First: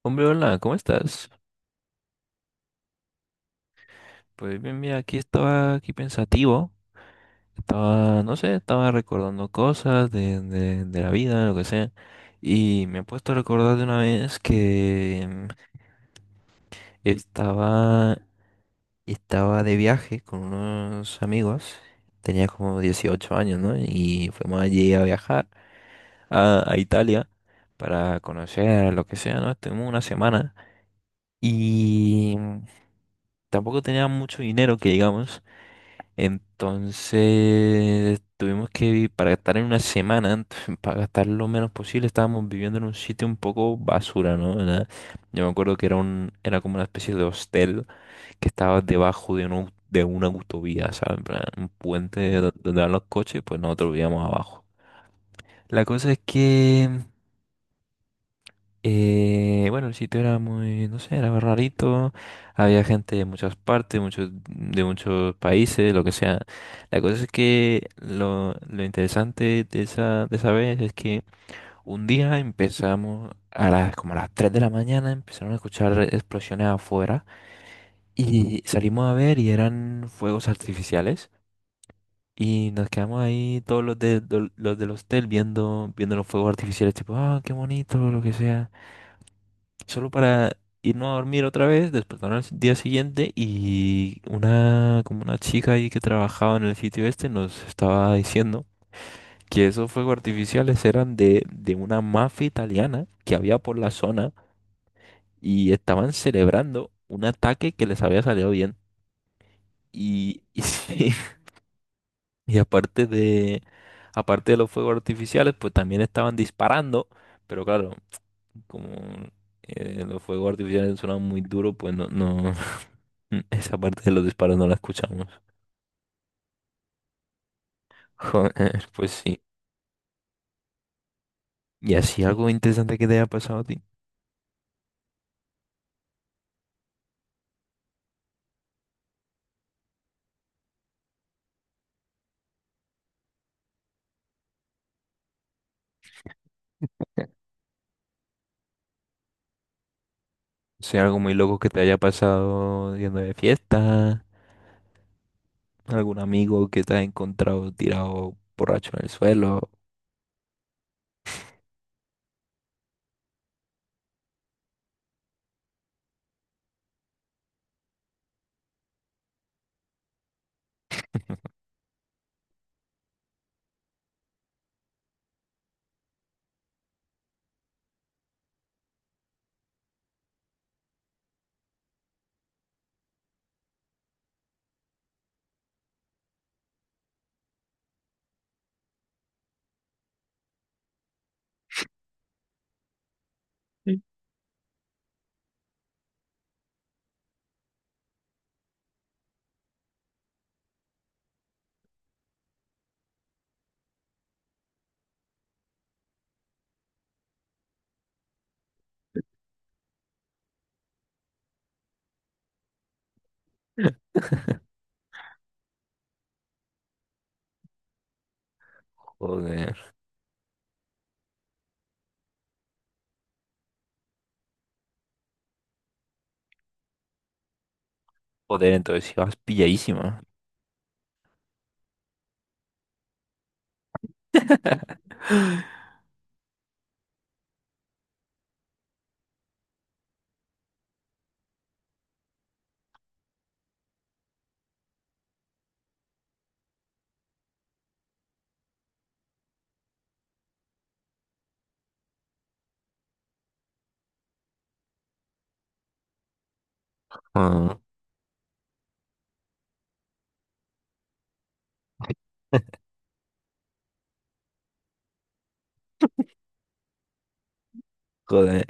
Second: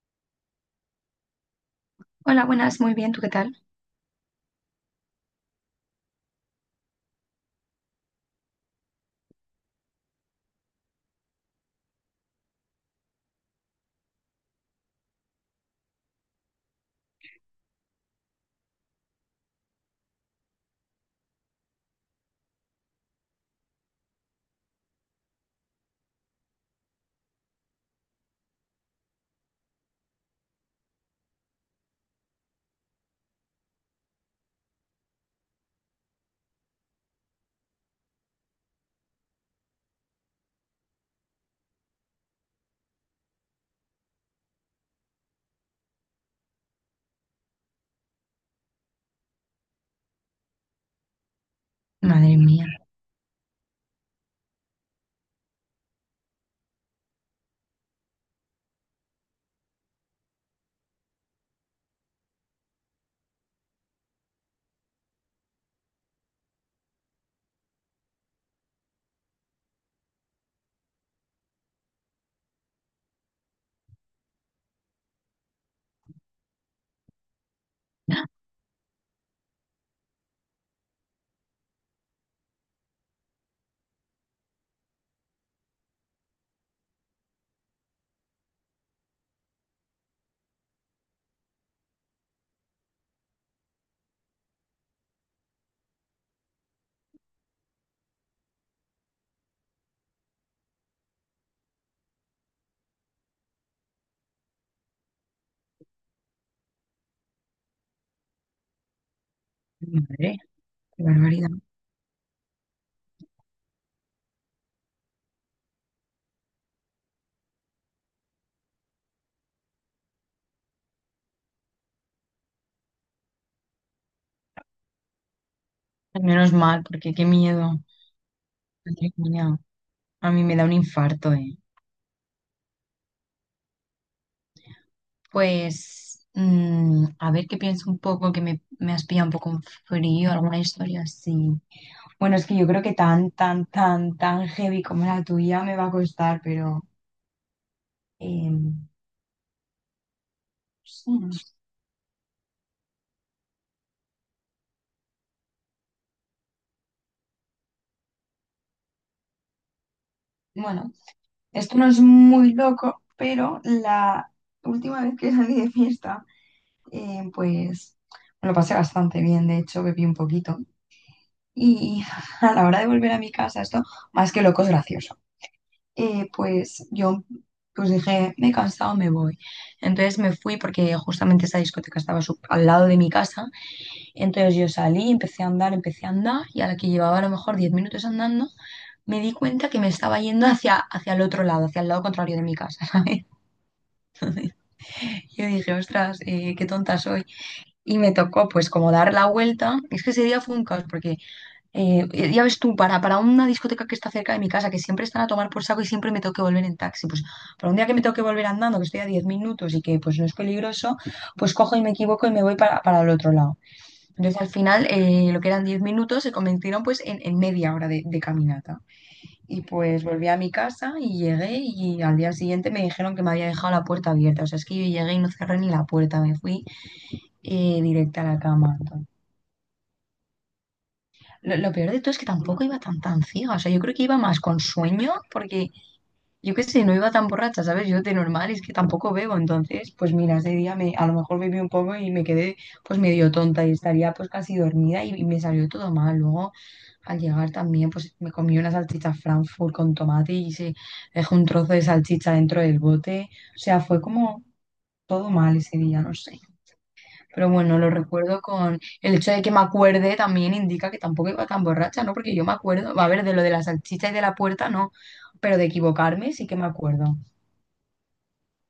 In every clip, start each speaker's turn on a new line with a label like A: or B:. A: Hombre, hola, ¿cómo estás?
B: Hola, buenas, muy bien, ¿tú qué tal?
A: Pues bien, mira, aquí estaba aquí pensativo, estaba, no sé, estaba recordando cosas de, de la vida, lo que sea, y me he puesto a recordar de una vez que estaba, estaba de viaje con unos amigos, tenía como 18 años, ¿no? Y fuimos allí a viajar a Italia para conocer lo que sea, ¿no? Estuvimos una semana y tampoco tenía mucho dinero que digamos. Entonces tuvimos que, para estar en una semana, antes, para gastar lo menos posible, estábamos viviendo en un sitio un poco basura, ¿no? Yo me acuerdo que era un, era como una especie de hostel que estaba debajo de de una autovía, ¿sabes? En plan, un puente
B: Madre mía,
A: donde van los coches, pues nosotros vivíamos abajo. La cosa es que bueno, el sitio era muy, no sé, era rarito. Había gente de muchas partes, de muchos países, lo que sea. La cosa es que lo interesante de esa vez es que un día empezamos como a las 3 de la mañana, empezaron a escuchar explosiones afuera y salimos a ver y eran fuegos artificiales. Y nos quedamos ahí los del hostel viendo los fuegos artificiales, tipo, ah, qué bonito, lo que sea solo para irnos a dormir otra vez, despertaron al día siguiente y como una chica ahí que trabajaba en el sitio este nos estaba diciendo que esos fuegos artificiales eran de una mafia italiana que había por la zona y estaban celebrando un ataque que les había salido bien.
B: madre,
A: Y,
B: qué
A: sí,
B: barbaridad.
A: y aparte de los fuegos artificiales, pues también estaban disparando, pero claro. Como los fuegos artificiales sonaban muy duros, pues no, esa parte de los disparos no la escuchamos.
B: Menos mal, porque qué miedo.
A: Joder, pues
B: Madre
A: sí.
B: mía, a mí me da un infarto, ¿eh?
A: ¿Y así algo interesante que te haya pasado a ti?
B: Pues, a ver qué pienso un poco, que me has pillado un poco en frío, alguna historia así. Bueno, es que yo creo que tan, tan, tan, tan heavy como la tuya me va a costar, pero... em,
A: O sea, algo
B: sí, no
A: muy
B: sé.
A: loco que te haya pasado yendo de fiesta, algún amigo que te haya encontrado tirado borracho en el suelo.
B: Bueno, esto no es muy loco, pero la última vez que salí de fiesta. Pues me lo pasé bastante bien, de hecho, bebí un poquito. Y a la hora de volver a mi casa, esto más que loco es gracioso. Pues yo pues dije, me he cansado, me voy. Entonces me fui porque justamente esa discoteca estaba al lado de mi casa. Entonces yo salí, empecé a andar y a la que llevaba a lo mejor 10 minutos andando, me di cuenta que me estaba yendo hacia el otro lado, hacia el lado contrario de mi casa, ¿sabes? Yo dije, ostras, qué tonta soy. Y me tocó pues como dar la vuelta. Es que ese día fue un caos porque ya ves tú, para una discoteca que está cerca de mi casa, que siempre están a tomar por saco y siempre me tengo que volver en taxi, pues para un día que me tengo que volver andando, que estoy a 10 minutos y que pues no es peligroso, pues cojo y me equivoco y me voy para el otro lado. Entonces al final lo que eran 10 minutos se convirtieron pues en media hora de caminata. Y
A: Joder,
B: pues volví a mi casa y llegué y al día siguiente me dijeron que me había dejado la puerta abierta. O sea, es que yo llegué y no cerré ni la puerta, me fui directa a la
A: joder,
B: cama.
A: entonces ibas pilladísima.
B: Lo peor de todo es que tampoco iba tan tan ciega. O sea, yo creo que iba más con sueño, porque yo qué sé, no iba tan borracha, ¿sabes? Yo de normal es que tampoco bebo. Entonces, pues mira, ese día a lo mejor bebí un poco y me quedé pues medio tonta y estaría pues casi dormida y me salió todo mal. Luego, al llegar también, pues me comí una salchicha Frankfurt con tomate y se dejó un trozo de salchicha dentro del bote. O sea, fue como todo mal ese día, no sé. Pero
A: Ah,
B: bueno, lo recuerdo con el hecho de que me acuerde también indica que tampoco iba tan borracha, ¿no? Porque yo me acuerdo, va a ver, de lo de las salchichas y de la puerta, no, pero de equivocarme sí que me acuerdo.
A: joder.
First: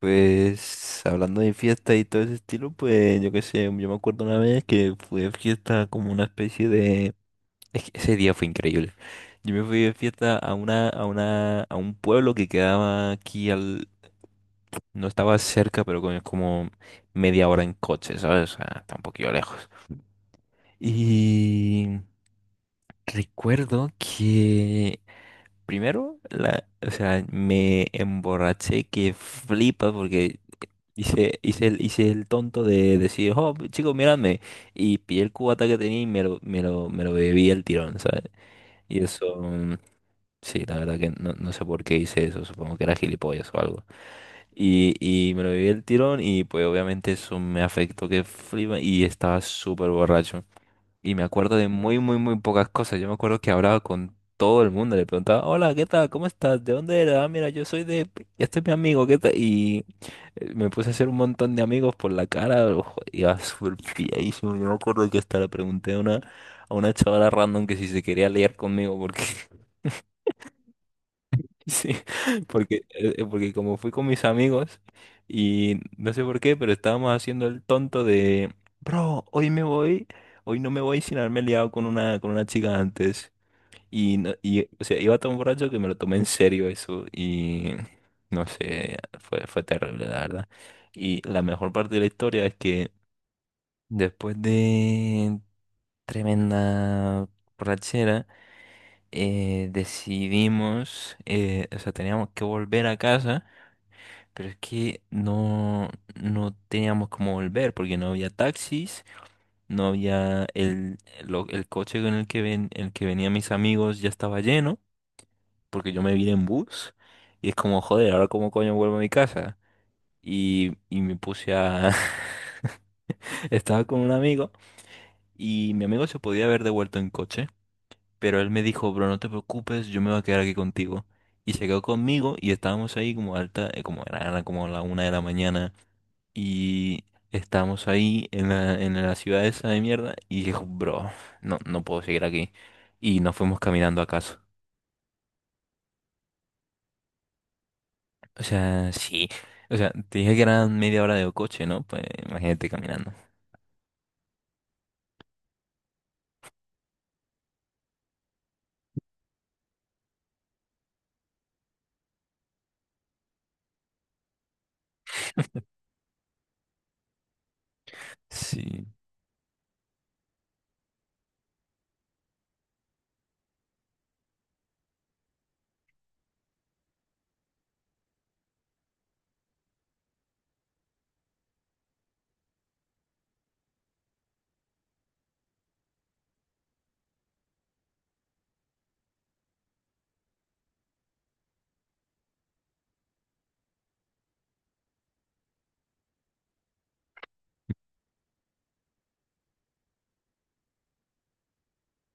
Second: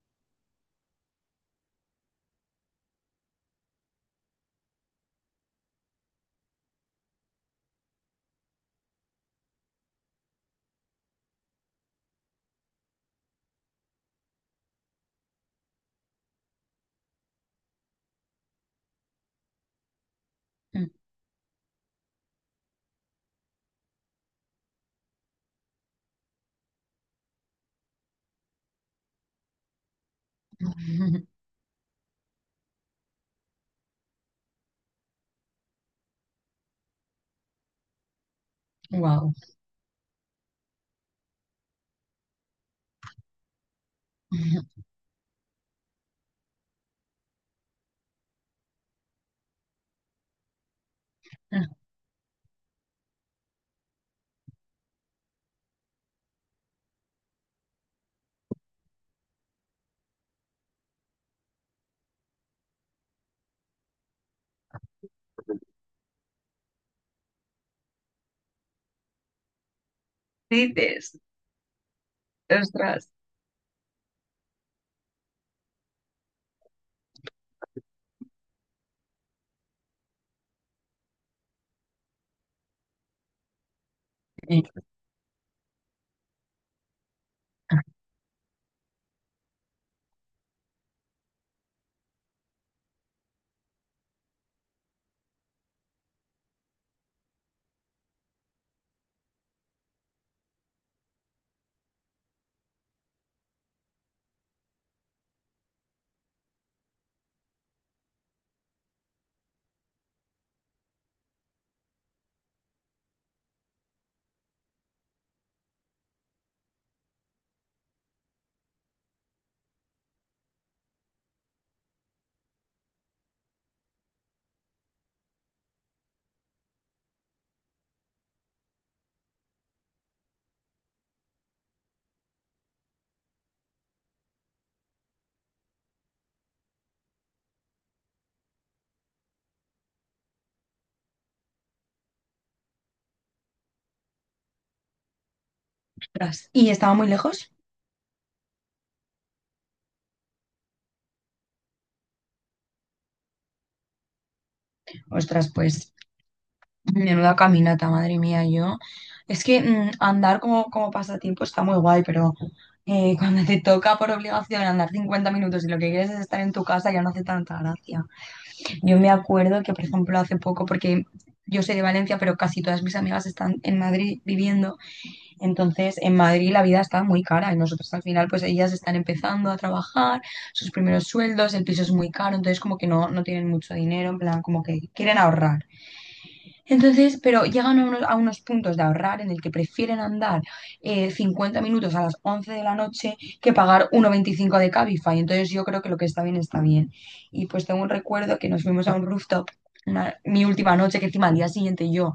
A: Pues hablando de fiesta y todo ese estilo, pues yo qué sé, yo me acuerdo una vez que fui de fiesta como una especie de... Es que ese día fue increíble. Yo me fui de fiesta a un pueblo que quedaba aquí al... No estaba cerca, pero como media hora en coche, ¿sabes? O sea, está un poquillo lejos. Y recuerdo que primero, o sea, me emborraché que flipa porque hice, hice el tonto de decir, oh, chicos, míradme. Y pillé el cubata que tenía y me lo bebí el tirón, ¿sabes? Y
B: Wow.
A: eso, sí, la verdad que no sé por qué hice eso, supongo que era gilipollas o algo. Y me lo bebí el tirón y pues obviamente eso me afectó que flipa y estaba súper borracho y me acuerdo de muy, muy, muy pocas cosas. Yo me acuerdo que hablaba con todo el mundo, le preguntaba, hola, ¿qué tal? ¿Cómo estás? ¿De dónde eres? Ah, mira, yo soy de... Este es mi amigo, ¿qué tal? Y me puse a hacer un montón de amigos por la cara, ojo, iba súper pilladísimo. Yo me acuerdo que hasta le pregunté a a una chavala random que si se quería liar conmigo, porque
B: Dices,
A: sí, porque,
B: ostras.
A: eh, eh, porque como fui con mis amigos y no sé por qué, pero estábamos haciendo el tonto de, bro, hoy me voy, hoy no me voy sin haberme liado con una chica antes. Y, no-
B: Sí,
A: y, o sea, iba tan borracho que me lo tomé en serio eso y no sé, fue terrible, la verdad. Y la mejor parte de la historia es que después de tremenda borrachera, decidimos, o sea, teníamos que volver a casa. Pero es que no teníamos cómo volver porque no había taxis, no había el coche con el que venían mis amigos ya estaba lleno porque yo me vine en bus y es como, joder, ahora cómo coño vuelvo a mi casa. Y me puse a... Estaba con un amigo y mi amigo se podía haber devuelto en coche, pero él me dijo, bro, no te preocupes, yo me voy a quedar aquí contigo. Y se quedó conmigo y estábamos ahí como era como la una de la mañana. Y estábamos ahí en la ciudad esa de mierda y dijo, bro, no puedo seguir aquí. Y nos fuimos caminando a casa.
B: ostras. ¿Y estaba muy lejos?
A: O sea, sí. O sea, te dije que eran media hora de coche, ¿no? Pues imagínate caminando.
B: Ostras, pues, menuda caminata, madre mía, yo. Es que andar como pasatiempo está muy guay, pero cuando te toca por obligación andar 50 minutos y lo que quieres es estar en tu casa, ya no hace tanta gracia.
A: Sí.
B: Yo me acuerdo que, por ejemplo, hace poco, porque yo soy de Valencia, pero casi todas mis amigas están en Madrid viviendo, entonces en Madrid la vida está muy cara y nosotros al final, pues ellas están empezando a trabajar, sus primeros sueldos, el piso es muy caro, entonces como que no, no tienen mucho dinero, en plan, como que quieren ahorrar. Entonces, pero llegan a unos puntos de ahorrar en el que prefieren andar 50 minutos a las 11 de la noche que pagar 1,25 de Cabify. Entonces, yo creo que lo que está bien está bien. Y pues tengo un recuerdo que nos fuimos a un rooftop mi última noche, que encima al día siguiente yo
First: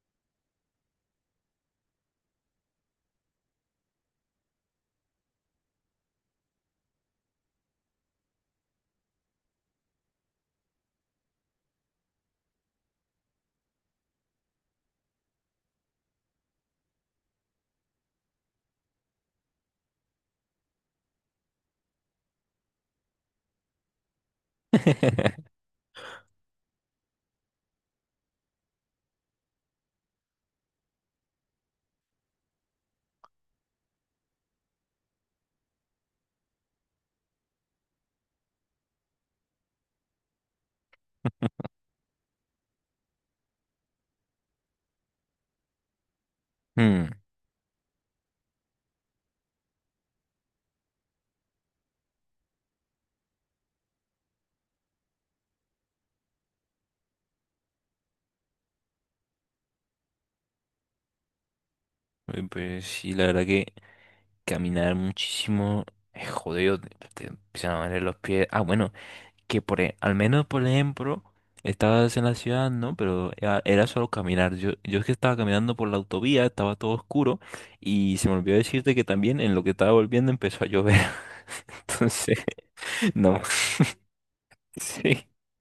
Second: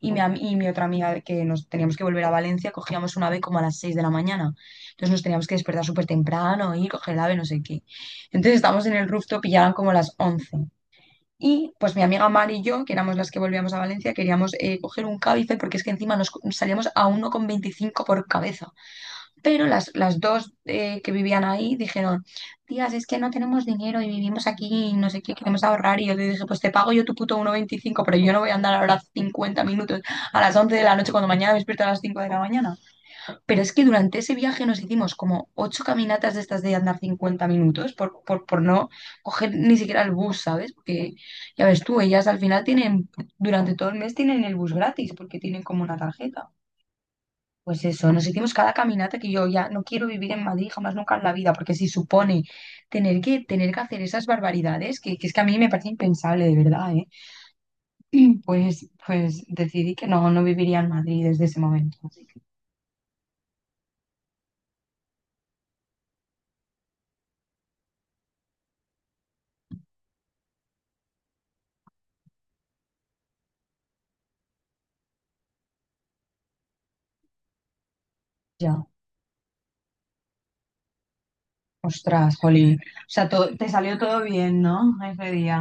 B: y mi otra amiga que nos teníamos que volver a Valencia, cogíamos un ave como a las 6 de la mañana. Entonces nos teníamos que despertar súper temprano y coger el ave, no sé qué. Entonces estábamos en el rooftop y ya eran como las 11. Y pues mi amiga Mari y yo, que éramos las que volvíamos a Valencia, queríamos coger un Cabify porque es que encima nos salíamos a 1,25 por cabeza. Pero las dos que vivían ahí dijeron, tías, es que no tenemos dinero y vivimos aquí y no sé qué, queremos ahorrar. Y yo le dije, pues te pago yo tu puto 1,25 pero yo no voy a andar ahora 50 minutos a las 11 de la noche cuando mañana me despierto a las 5 de la mañana. Pero es que durante ese viaje nos hicimos como ocho caminatas de estas de andar 50 minutos por no coger ni siquiera el bus, ¿sabes? Porque ya ves tú, ellas al final tienen, durante todo el mes tienen el bus gratis porque tienen como una tarjeta.
A: Hmm,
B: Pues eso, nos hicimos cada caminata que yo ya no quiero vivir en Madrid jamás nunca en la vida, porque si supone tener que hacer esas barbaridades, que es que a mí me parece impensable, de verdad, ¿eh? Pues decidí que no, no viviría en Madrid desde ese momento. Así que
A: Pues sí, la verdad que caminar muchísimo es jodido. Te empiezan a doler los pies. Ah, bueno. Que por, al menos por ejemplo, estabas en la ciudad, ¿no? Pero era, era solo caminar. Yo es que estaba caminando por la autovía, estaba todo oscuro y se me olvidó
B: ya.
A: decirte que también en lo que estaba volviendo empezó a llover.
B: Ostras,
A: Entonces,
B: jolín. O sea,
A: no.
B: te salió todo bien, ¿no?
A: Sí.
B: Ese día.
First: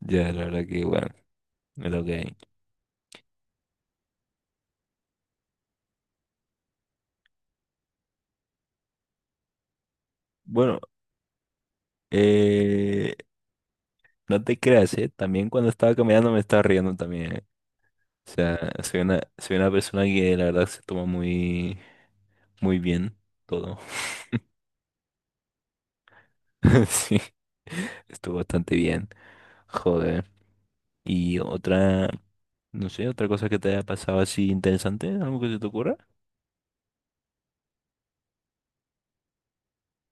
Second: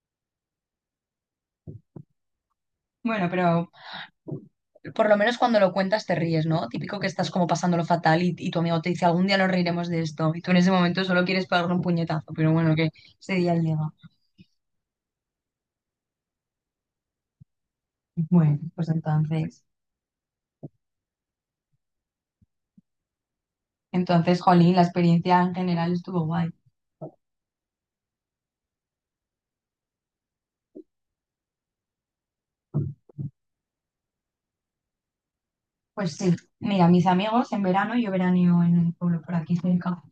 A: Ya, la verdad que bueno, es lo que hay.
B: Bueno, pero por lo menos cuando lo cuentas te ríes, ¿no? Típico que estás como pasándolo fatal y tu amigo te dice, algún día nos reiremos de esto. Y tú en ese
A: Bueno,
B: momento solo quieres pegarle un puñetazo, pero bueno, que
A: eh,
B: ese día llega.
A: no te creas, ¿eh? También cuando estaba caminando me estaba riendo también, ¿eh? O
B: Bueno,
A: sea,
B: pues
A: soy una, soy
B: entonces.
A: una persona que la verdad se toma muy, muy bien todo.
B: Entonces, jolín, la experiencia en general estuvo guay.
A: Sí, estuvo bastante bien. Joder. Y otra, no sé, otra cosa que te haya pasado así interesante, algo que se te ocurra.
B: Pues sí, mira, mis amigos en verano, yo veraneo en un pueblo por aquí cerca,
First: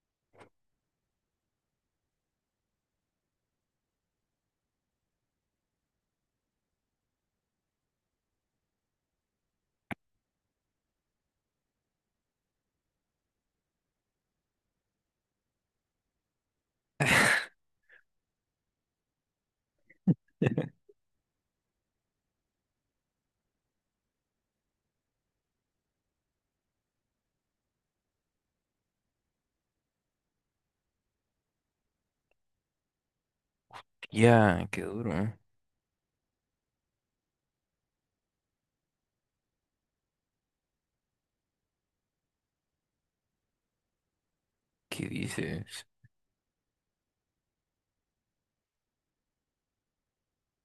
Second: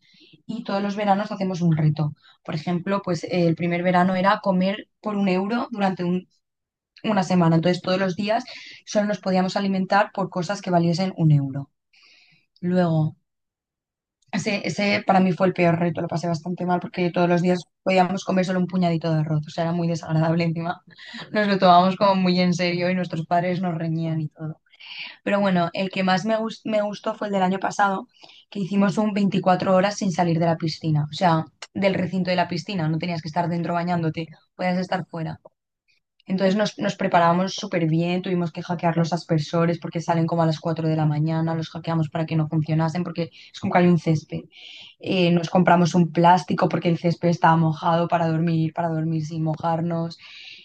B: y todos los veranos hacemos un reto. Por ejemplo, pues el primer verano era comer por un euro durante una semana. Entonces, todos los días solo nos podíamos alimentar por cosas que valiesen un euro. Luego, ese para mí fue el peor reto, lo pasé bastante mal porque todos los días podíamos comer solo un puñadito de arroz, o sea, era muy desagradable encima. Nos lo tomábamos como muy en serio y nuestros padres nos reñían y todo. Pero bueno, el que más me gustó fue el del año pasado, que hicimos un 24 horas sin salir de la piscina, o sea, del recinto de la piscina, no tenías que estar dentro bañándote,
A: Ya,
B: podías
A: qué
B: estar
A: duro, ¿eh?
B: fuera. Entonces nos preparábamos súper bien, tuvimos que hackear los aspersores porque salen como a las 4 de la mañana, los hackeamos para que no funcionasen porque es como que hay un césped.
A: ¿Qué
B: Nos
A: dices?
B: compramos un plástico porque el césped estaba mojado para dormir sin mojarnos.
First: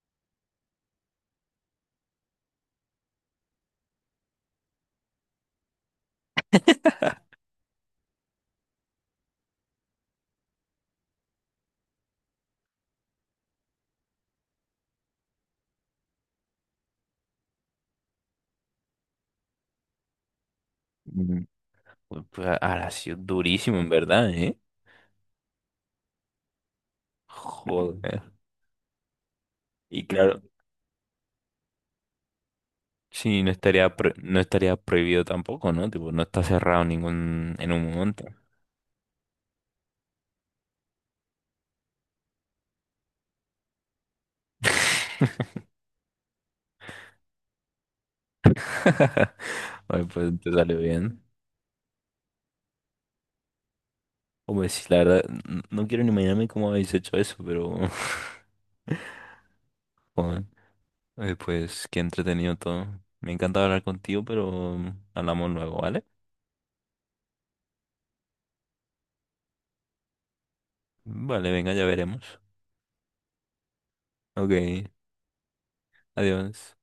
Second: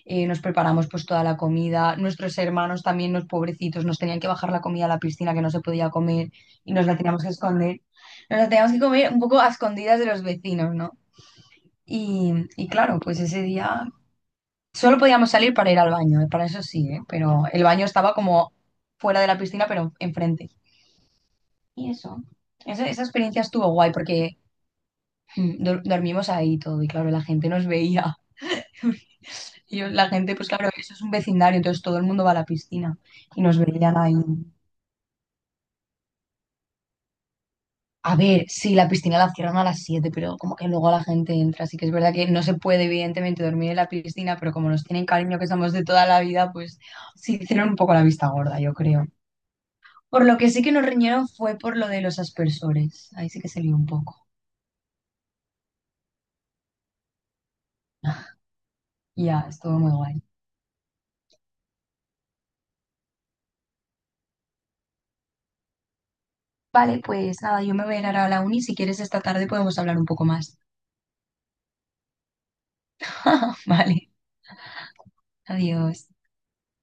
B: Nos preparamos pues toda la comida. Nuestros hermanos también, los pobrecitos, nos tenían que bajar la comida a la piscina que no se podía comer y nos la teníamos que esconder. Nos la teníamos que comer un poco a escondidas de los vecinos, ¿no? Y claro, pues ese día solo podíamos salir para ir al baño, ¿eh? Para eso sí, ¿eh? Pero el baño estaba como fuera de la piscina, pero enfrente.
A: Mm,
B: Y eso,
A: pues,
B: esa,
A: ahora ha
B: esa
A: sido
B: experiencia estuvo
A: durísimo, en
B: guay
A: verdad,
B: porque
A: ¿eh?
B: dormimos ahí y todo y claro, la gente nos veía.
A: Joder. Y
B: La gente,
A: claro,
B: pues claro, eso es un vecindario, entonces todo el mundo va a la piscina y
A: sí, no
B: nos
A: estaría,
B: veían ahí.
A: no estaría prohibido tampoco, ¿no? Tipo, no está cerrado ningún en un
B: A
A: momento.
B: ver, sí, la piscina la cierran a las 7, pero como que luego la gente entra, así que es verdad que no se puede evidentemente dormir en la piscina, pero como nos tienen cariño que somos de toda la vida, pues sí hicieron un poco la vista gorda, yo creo.
A: Ay,
B: Por lo
A: pues
B: que
A: te
B: sí que
A: salió
B: nos
A: bien.
B: riñeron fue por lo de los aspersores. Ahí sí que se lió un poco.
A: O pues, la verdad, no quiero ni imaginarme cómo habéis hecho eso, pero...
B: Ya, estuvo muy guay.
A: Joder. Pues, qué entretenido todo. Me encanta hablar contigo, pero hablamos luego, ¿vale?
B: Vale, pues nada, yo me voy a ir ahora a la uni. Si quieres, esta tarde podemos hablar un poco más.
A: Vale, venga, ya veremos.
B: Vale,
A: Ok,
B: adiós.
A: adiós.